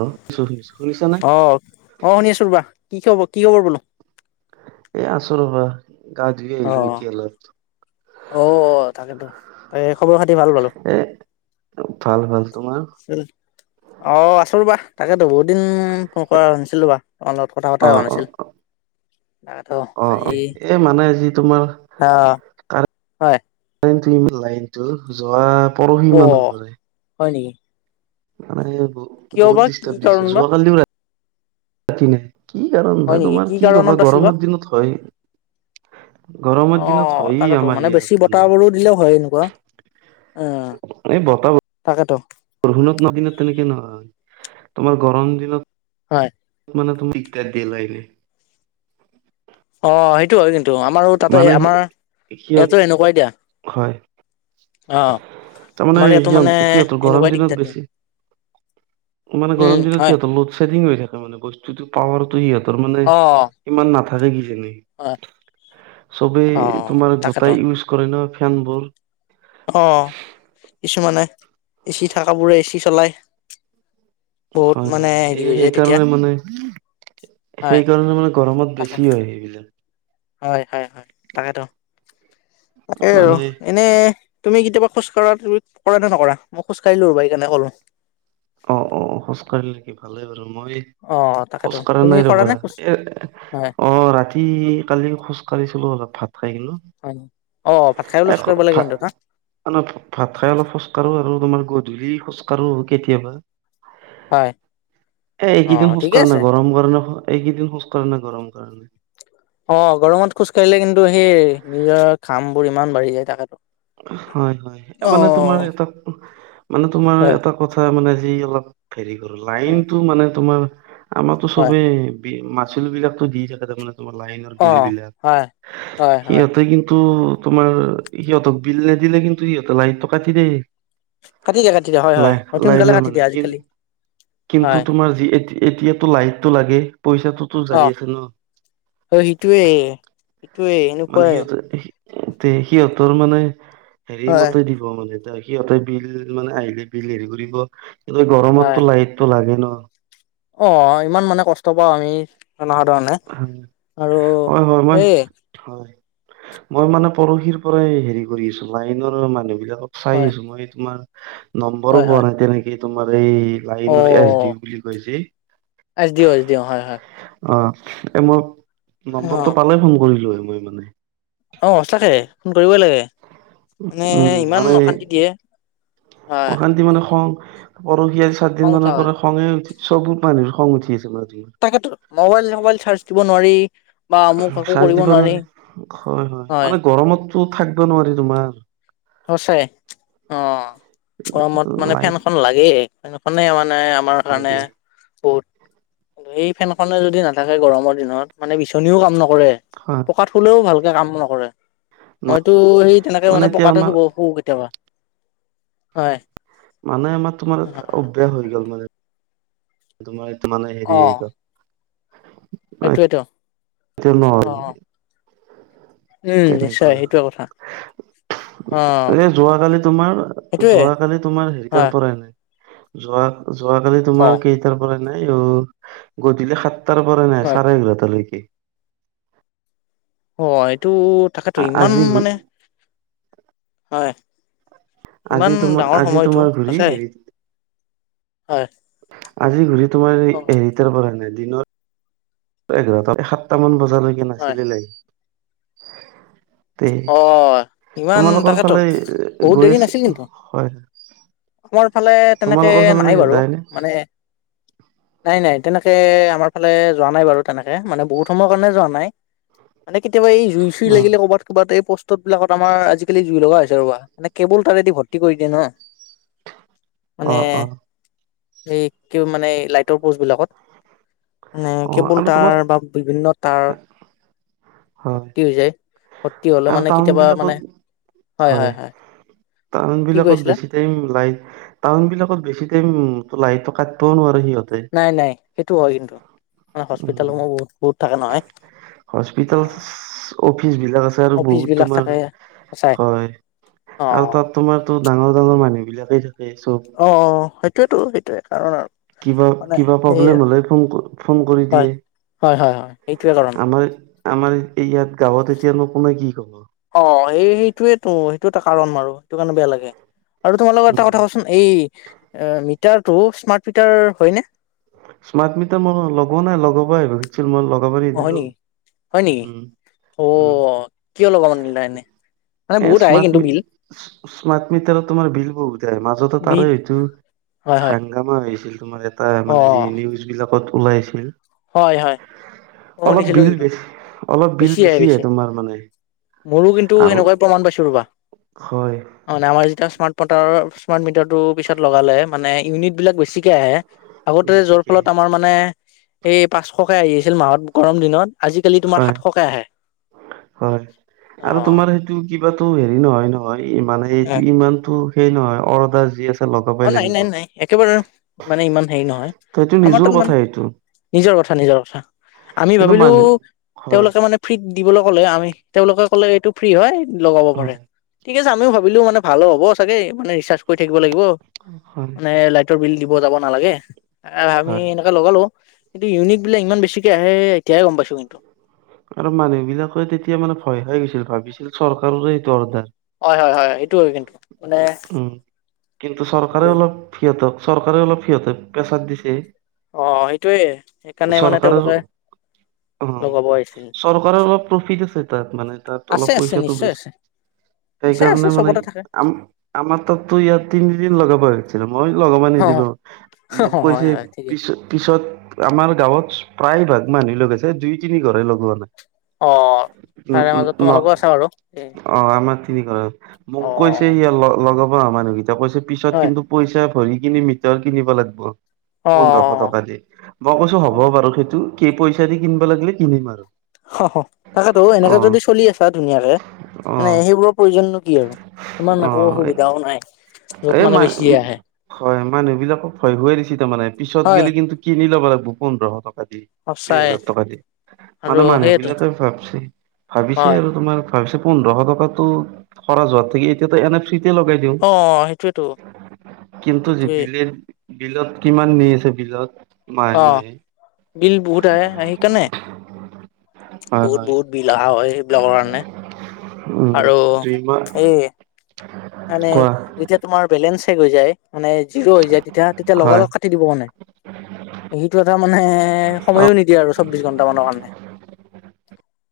অঁ! শুনিছোঁ-শুনিছোঁ। শুনিছ না? অঁ'! শুনি আছো ৰবা। কি খবৰ কি খবৰ বোলো? এ আছোঁ ৰবা, গা ধুই আহিলোঁ এতিয়া অলপ। অ-অ! তাকেতো। এ খবৰ খাতি ভাল বাৰু। ভাল-ভাল। তোমাৰ? [unintelligible] অঁ! আছোঁ ৰ'বা। তাকেতো বহুত দিন ফোন কৰা নাছিলো বা তাৰ লগত কথা পতা হোৱা নাছিল। তাকেতো অ-অ! আজি এই মানে আজি তোমাৰ আহ তাৰ হয় লাইনটো ইমান লাইনটো যোৱা পৰহি অ মানৰ পৰাই। হয় নেকি? মানে কিয় বহুত-বহুত বা কি ডিষ্টাৰ্ব কাৰণ দিছে। বা যোৱা কালিও ৰা ৰাতি নাই। কি কাৰণ হয় ভাই নেকি তোমাৰ কি কবা কাৰণত আছিল বা গৰমৰ দিনত হয়েই। গৰমৰ অ দিনত হয়েই তাকেতো আমাৰ মানে বেছি ইয়াত বতাহ মানে। বোৰো দিলেও হয় এনেকুৱা উম এই বতাহ বৰ তাকেতো। বৰষুণৰ দিনত কিন্তু তেনেকে নহয় তোমাৰ গৰম দিনত হয়। মানে তুমি দিগদাৰ দিয়ে লাইভে। অঁ! সেইটো হয় কিন্তু আমাৰো তাতে মানে সি- আমাৰ সিহঁত ইয়াতো এনেকুৱাই দিয়া। হয় অ তাৰমানে আমাৰ ইয়াতো মানে সিহঁত সিহঁতৰ এনেকুৱাই গৰম দিগদাৰ দিনত দিয়ে। বেছি মানে উম গৰম দিনত হয় সিহঁতৰ লগত ছেডিং হৈ থাকে মানে বস্তুটো। পাৱাৰতো সিহঁতৰ মানে ইমান নাথাকে। কিজানি আ', চবেই তোমাৰ গোটাই ইউজ কৰে ন। ফেনবোৰ অ', কিছুমানে এ চি থাকাবোৰে এ চি চলাই। বহুত হয়। মানে হয়। হেৰি এই হৈ যায় তেতিয়া সেইকাৰণে মানে হয় সেইকাৰণে মানে গৰমত তাকে বেছি হয়। সেইবিলাক হয়। হয়। হয়। তাকেতো তাকেই আৰু মানে এনেই তুমি কেতিয়াবা খোজকাঢ়া তুমি কৰা নে নকৰা? মই খোজকাঢ়িলো ৰবা সেইকাৰণে কলো অ', অ, খোজকাঢ়িল নেকি ভালেই বাৰু মই অ', তাকেতো খোজকাঢ়া তুমি নাই কৰা ৰবা নে খোজ এ, অ, ৰাতি উম', হয়, উম, ৰাতি কালি খোজ কাঢ়িছিলো। অলপ ভাত খাই গিলো হয় নি অ, ভাত খাই অলপ খোজকাঢ়িব লাগে। কিন্তু না এনে ভা ভাত খাই। অলপ খোজকাঢ়ো আৰু তোমাৰ গধূলি খোজকাঢ়ো কেতিয়াবা এ', হয় অ', এইকেইদিন ঠিকে খোজকাঢ়া আছে নাই। গৰম কাৰণে এইকেইদিন খোজকাঢ়া নাই। গৰম কাৰণে। অ', গৰমত খোজ কঢ়িলে। কিন্তু সেই নিজৰ ঘামবোৰ ইমান বাঢ়ি যায়। তাকেতো হয়। হয়। এ, মানে তোমাৰ অ', এটা মানে তোমাৰ হয়, এটা কথা মানে যি অলপ হেৰী কৰো। হয়, লাইনটো মানে তোমাৰ আমাৰটো হয়, চবেই বি মাচুলবিলাকতো দি থাকে। তাৰমানে তোমাৰ লাইনৰ অ', বিলবিলাক। হয়, হয়, হয়। সিহঁতে কিন্তু তোমাৰ সিহঁতক বিল নিদিলে কিন্তু সিহঁতে লাইটটো কাটি দেই। কাটি দিয়া কাটি দিয়া হয় হয় লাই অতি সোনকালে লাইনৰ কাটি দিয়ে মানুহে কি? আজিকালি কিন্তু হয় তোমাৰ যি এ, এতিয়াতো লাইটটো লাগে। পইচাটোতো যায় আছে ন। অ', সিটোৱে এইটোৱেই মানে সিহঁতৰ সিহঁতৰ মানে হেৰি হয় মতে দি মানে এ সিহঁতে বিল মানে আহিলে। বিল হেৰি কৰিব সিহঁতে হয় গৰমতটো লাইট টো লাগে ন। অ', ইমান মানে কষ্ট পাওঁ। আমি জনসাধাৰণে আৰু হয় হয় মই এই হয়। মই মানে পৰখীৰ পৰাই হেৰি কৰি আছো লাইনৰ মানুহবিলাকক চাই হয় আছো। মই তোমাৰ নম্বৰো হয় পোৱা হয় নাই। তেনেকে তোমাৰ এই অ লাইনৰ এছ ডি ও বুলি কয় যে। S D O, S D O, হয়। হয়। অ', এ, মই অ নম্বৰটো পালেই ফোন কৰিলো হৈ মই মানে অ', সঁচাকে ফোন কৰিবই লাগে, মানে উম ইমান মানে অশান্তি দিয়ে। হয় অশান্তি মানে খং পৰহি আজি চাইৰ খং দিন উঠা মানৰ হয় পৰা খঙে উঠি সব মানুহৰ খং উঠি আছে, মানে তোমাৰ তাকেটো মবাইল মবাইল চাৰ্জ দিব নোৱাৰি। বা আমুক একো চাৰ্জ কৰিব দিব নোৱাৰি। হয়। হয়। মানে গৰমতটো থাকব নোৱাৰি। তোমাৰ সচাই অ', গৰমত মানে লাইট ফেনখন লাগেই। ফেনখনে মানে আমাৰ কাৰণে লাগে বহুত এই ফেনখনে যদি নাথাকে। গৰমৰ দিনত, মানে বিচনীও কাম নকৰে। হয়। কাত শুলেও ভালকে কাম নকৰে। ন মইতো সেই তেনেকে মানে এতিয়া পকাতে আমাৰ শুব শুউ কেতিয়াবা। হয় মানে আমাৰ তোমাৰ অভ্যাস হৈ গ'ল মানে তোমাৰ ইটো মানে হেৰি হৈ গ'ল। এইটোয়েটো, এতিয়া নহ'ল অ', অ'। উম, নিশ্চয় তেনেকুৱা সেইটোৱে কথা। অ এ যোৱাকালি তোমাৰ, সেইটোয়ে যোৱাকালি তোমাৰ হেৰিতাৰ হয় পৰাই নাই। যোৱা যোৱাকালি অ তোমাৰ কেইটাৰ পৰা নাই? অ' গধূলি সাত তাৰ পৰা নাই হয় চাৰে এঘাৰটালৈকে। অ' এইটো তাকেতো, ইমান আজি মানে হয়। আজি ইমান তোমাৰ ডাঙৰ আজি সময়টো, তোমাৰ ঘূৰি আছে, হেৰি হয়। আজি ঘূৰি তোমাৰ এই অ হেৰিতাৰ পৰা নাই। দিনৰ এঘাৰটা এ সাতটা মান বজালৈকে হয় নাছিলে লাইট। অ' ইমান, তোমালোকৰ তাকেতো, ফালে বহুত গৈ দেৰি আছে নাছিল কিন্তু হয় [unintelligible] মাৰ ফালে তেনেকে তোমালোকৰ ফালে নাই বাৰু, যায়নে মানে নাই নাই তেনেকে আমাৰ ফালে যোৱা নাই বাৰু তেনেকে, মানে বহুত সময়ৰ কাৰণে যোৱা নাই। মানে কেতিয়াবা এই জুই চুই অ লাগিলে ক'বাত ক'বাত এই পোষ্টত বিলাকত আমাৰ আজিকালি জুই লগা হৈছে ৰ'বা। মানে কেৱল তাৰেদি ভত্তি কৰি দিয়ে ন'। [inaudible] মানে অ অ এই কি মানে এ লাইটৰ প'ষ্টবিলাকত মানে অ কেবোল আৰু তোমাৰ তাঁৰ বা বিভিন্ন তাঁৰ হয় ভৰ্তি হৈ যায়। ভৰ্তি হ'লে আৰু মানে টাউন কেতিয়াবা মানে বিলাকত, হয় টাউন কি বিলাকত কৈছিলা? বেছি [unintelligible] লাইট। টাউন বিলাকত বেছি টাইম লাইটো কাইটবও নোৱাৰে সিহঁতে। নাই নাই সেইটো হয় কিন্তু। হস্পিতেলসমূহ বহুত বহুত থাকে নহয়। অ। হস্পিতেলচ অফিচ বিলাক আছে আৰু বহুত তোমাৰ [unintelligible] চাই হয় অ'। আৰু তাত তোমাৰতো ডাঙৰ ডাঙৰ মানুহ বিলাকেই থাকে চ'ব। অ', অ', অ', অ'সেইটোয়েটো সেইটোয়ে কাৰণ আৰু। কিবা, মানে কিবা সেয়ে প্ৰব্লেম হ'লে ফোন ফোন কৰি হয়। দিয়ে। হয়, হয়, হয়, এইটোৱে কাৰণ। আমাৰ আমাৰ এ এই ইয়াত গাঁৱত এতিয়া নো কোনে কি ক'ব? অ' সেইটোয়েটো সেইটো এটা কাৰণ আৰু। সেইটো কাৰণে বেয়া লাগেআৰু তোমাৰ লগৰ এটা উম কথা কোৱাচো এই মিটাৰটো স্মাৰ্ট মিটাৰ হয় নে? স্মাৰ্ট মিটাৰ মই লগোৱা নাই। লগাব আহিবা খুজছিল মই লগাব অ হয় নিদিলো। নেকি হয় নেকি? উম ও উম অ' কিয় লগব নিদিলা এনে? মানে এ বহুত আহে স্মাৰ্ট কিন্তু মি বিল। স্মাৰ্ট মিটাৰত তোমাৰ বিল বহুত আহে। মাজতে তাৰে বিল হৈ টো হয় হয় হা গামা আছিল তোমাৰ এটা অ মানে যি নিউজ বিলাকত ওলাইছিল। হয়, হয়। মই অলপ শুনিছিলো বিল কিন্তু বেছি, অলপ বিল বেছি আহে তোমাৰ মানে। মোৰো কিন্তু আৰু সেনেকুৱাই প্ৰমাণ পাইছো ৰ'বা। হয়। অ' মানে আমাৰ যেতিয়া স্মাৰ্ট মটাৰ, স্মাৰ্ট মিটাৰটো পিছত লগালে মানে ইউনিট বিলাক বেছিকে আহে। আগতে য'ৰ বেছিকে ফলত আমাৰ মানে এই পাঁচশকে আহি আছিল মাহত গৰম দিনত, আজিকালি তোমাৰ হয় সাতশকে আহে। হয় অ', আৰু তোমাৰ সেইটো কিবাতো হেৰি নহয় নহয়, মানে অ, এইটো ইমানটো সেই নহয় অৰ্দাৰ যি আছে। লগাবই অ' নাই, লাগিব নাই, নাই একেবাৰে মানে ইমান হেৰি নহয়। ত এইটো আমাৰ নিজৰ তাত কথা ইমান এইটো নিজৰ কথা নিজৰ কথা। আমি কিন্তু ভাবিলো মানুহ হয় তেওঁলোকে মানে ফ্ৰীত দিবলৈ ক'লেহে আমি, তেওঁলোকে ক'লে এইটো ফ্ৰী হয়, লগাব পাৰে। হয় ঠিক আছে আমিও ভাবিলো মানে ভালো হ'ব চাগে, মানে ৰিচাৰ্জ কৰি থাকিব লাগিব। [unintelligible] এ, লাইটৰ বিল দিব যাব নালাগে, এ ভাবি হয় লগালো, কিন্তু ইউনিক বিলাক ইমান বেছিকে আহে, এতিয়ে গম পাইছো কিন্তু! আৰু মানুহ বিলাকে তেতিয়া মানে ভয় খাই গৈছিল, ভাবিছিল চৰকাৰৰে এইটো অৰ্ডাৰ। হয় হয় হয় এইটো হয় কিন্তু মানে উম, কিন্তু হেৰি চৰকাৰে অলপ সিহঁতক, চৰকাৰেও অলপ সিহঁতক পেছাৰ দিছে। অ, সেইটোৱেই, সেইকাৰণে মানে চৰকাৰৰ তেওঁলোকে অ, লগাব আহিছিল চৰকাৰৰ অলপ প্ৰফিট আছে তাত, মানে তাত আছে অলপ আছে পইচাটো নিশ্চয় বেছি। আছে নিশ্চয় আছে সেইকাৰণে মানে চবতে থাকে আম-আমাৰ তাতো ইয়াত তিনিদিন লগাব আহিছে। মই লগাব অ নিদিলো, মোক হয় কৈছে হয় ঠিকেই পিছ-পিছত আমাৰ গাঁৱত প্ৰায় ভাগ মানুহ লগাইছে, দুই-তিনি ঘৰে লগোৱা নাই। অ, উম, তাৰে উম, মাজত ন তোমালোকও আছা আৰু। অ, আমাৰ তিনি ঘৰ। মোক কৈছে ইয় লগাব মানুহকেইটা কৈছে, পিছত হয় কিন্তু পইচা ভৰি কিনি মিটাৰ কিনিব লাগিব, অ পোন্ধৰশ টকা দি। মই কৈছো অ হ'ব বাৰু। সেইটো কি পইচা দি কিনিব লাগিলে কিনিম আৰু। অ, তাকেতো, অ এনেকে যদি চলি আছা ধুনীয়াকে, অ মানে সেইবোৰৰ প্ৰয়োজন নো কি আৰু। ইমান অ একো অসুবিধাও নাই। য'ত এই মানে মা বেছিয়ে আহে হয়, মানুহ বিলাকক ভয় খোৱাই দিছে তাৰমানে, পিছত হয় গ'লে কিন্তু কিনি ল'ব লাগিব পোন্ধৰ শ টকা দি। দুই সঁচাই হাজাৰ টকা দি, আৰু মানে মানুহ সেইয়েতো বিলাকে ভাবছে, ভাবিছে হয় আৰু তোমাৰ ভাবিছে, পোন্ধৰ শ টকাতটো খৰচ হোৱা থাকি, এতিয়াতো এন ফ্ৰিতে লগাই দিওঁ অ সেইটোয়েতো কিন্তু সেইটোয়ে সেইবুলিয়েই বিলত কিমান নি আছে, বিলত? মাহে অ, মাহে বিল বহুত আহে, আহি কাণে হয় হয় বহুত-বহুত বিল আহা হয় সেইবিলাকৰ কাৰণে। উম। ক? দুইমাহ এই মানে কোৱা যেতিয়া তোমাৰ বেলেঞ্চ শেষ হৈ যায় মানে জিৰো হৈ যায়, তেতিয়া, তেতিয়া হয় লগা-লগ কাটি দিব মানে। সেইটো এটা মানে অ সময়ো নিদিয়ে আৰু চৌবিশ ঘণ্টা মানৰ কাৰণে।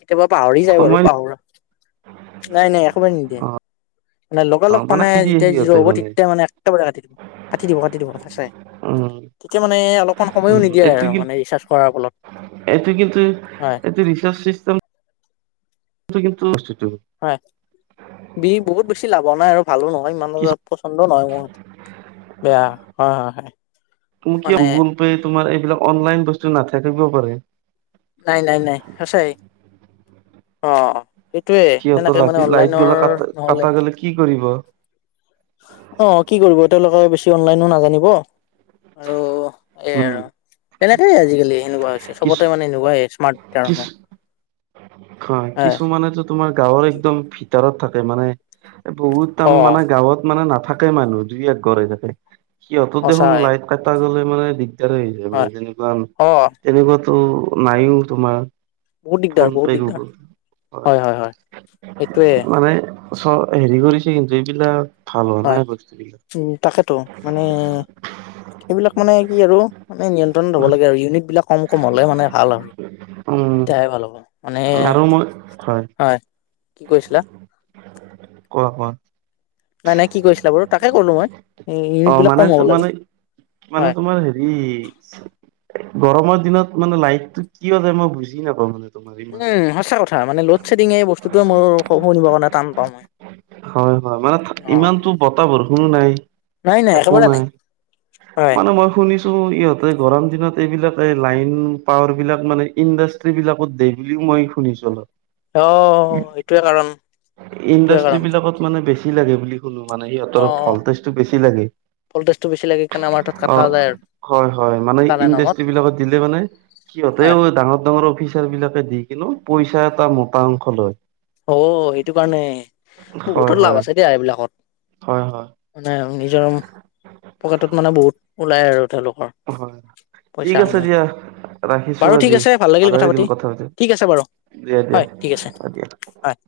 কেতিয়াবা পাহৰি যায় বাৰু! সময় পাহৰা, নাই, নাই একেবাৰে নিদিয়ে। অ মানে অ লগা-লগ মানে কি দিয়ে যেতিয়া জিৰো সিহঁতে হ'ব, তেতিয়াই মানে একেবাৰে কাটি দিব। কাটি দিব, কাটি দিব, নেচাই। উম তেতিয়া মানে অলপমান সময়ো উম নিদিয়ে এইটো আৰু কি মানে ৰিচাৰ্জ কৰাৰ ফলত। এইটো কিন্তু হয় এইটো ৰিচাৰ্ছ চিষ্টেম [unintelligible] হয়, দি বহুত বেছি লাভ হোৱা নাই, আৰু ভালো নহয়, ইমান কি এটা পচন্দ নহয় মোৰ। বেয়া, হয়, হয়, হয়। তুমি কিয় মানে গুগল পে', তোমাৰ এইবিলাক অনলাইন বস্তু নাথাকিব পাৰে। নাই, নাই, নাই, সঁচাই। অ, অ। সেইটোয়ে, সিহঁতৰ তেনেকে মানে ৰাতি লাইট অনলাইনৰ গিলা কাট নহ'লে। কাটা গলে কি কৰিব? অ, কি কৰিব? তেওঁলোকে বেছি অনলাইনো নাজানিব। আৰু এ উম আৰু, কেনেকাইে আজিকালি সেনেকুৱা হৈছে, কিছু চবতে মানে এনেকুৱাই, স্মাৰ্ট মিটাৰ ন! [inaudible] অ', কিছুমানেতো তোমাৰ গাঁৱৰ একদম ভিতৰত থাকে মানে বহুত একদম অ মানে গাঁৱত মানে নাথাকে মানুহ দুই এক ঘৰেই থাকে, সিহঁতৰ দেখোন সঁচাই লাইট কটা গ'লে মানে দিগদাৰ হৈ যায় মানে হয় তেনেকুৱা অ তেনেকুৱাতো নাইও তোমাৰ। বহুত দিগদাৰ দিগদাৰ হয় হয় হয় সেইটোয়ে [unintelligible] মানে চ' হেৰিওঁ দিছে [unintelligible] হয়, উম, তাকেতো মানে সেইবিলাক মানে কি আৰু মানে নিয়ন্ত্ৰণত হব লাগে, আৰু ইউনিট বিলাক কম কম হলে মানে ভাল আৰু। উম [unintelligible] ভাল হ'ব মানে আৰু মই হয়, কি কৈছিলা? কোৱা কোৱা। নাই নাই কি কৈছিলা বাৰু তাকে কলো মই, অ ইউনিট বিলাক মানে কম হ'ব লাগে। মানে হয় মানে তোমাৰ হেৰি গৰমৰ দিনত মানে লাইটটো কিয় যায়, মই বুজি নাপাওঁ মানে। তোমাৰ ইমান উম, সঁচা কথা। মানে লডশ্বেডিং এই বস্তুতে মোৰ শুনিব কাৰণে টান পাওঁ মই হয় হয় মানে অ'। ইমানতো বতাহ বৰষুনো নাই, একো নাই হয় মানে মই শুনিছো ইহঁতে গৰম দিনত এইবিলাকে লাইন পাৱাৰবিলাক মানে ইণ্ডাষ্ট্ৰ্ৰী বিলাকত [unintelligible] মই। শুনিছো [unintelligible] অ', সেইটোৱে কাৰণ এইটোয়ে ইণ্ডাষ্ট্ৰী কাৰণ। বিলাকত মানে বেছি লাগে বুলি ক'লো মানে সিহঁতৰ ভল্টেজটো বেছি লাগে। ভল্টেছটো বেছি লাগে কাৰনে আমাৰ তাত অ কটা যায় আৰু। হয়, হয়, মানে তাৰে নামত ইণ্ডাষ্ট্ৰ্ৰী বিলাকত দিলে মানে, সিহঁতেও হয় ডাঙৰ ডাঙৰ অফিচ [unintelligible] বিলাকে দি কিনু পইচা এটা মোতা অংশ লয়। অ', সেইটো কাৰণে হয় বহুতত লাভ হয় আছে দিয়া এইবিলাকত। হয়, হয়। মানে নিজৰ পকেটত মানে বহুত ওলাই আৰু তেওঁলোকৰ। হয়, ঠিক আছে পইচাসমূহ দিয়া। ৰাখিছো বাৰু ঠিক আজি, আছে ভাল ভালে লাগিল পাতি কথা পতি ঠিক আছে বাৰু দিয়া দিয়া হয় ঠিক আছে অ', দিয়া। হয়।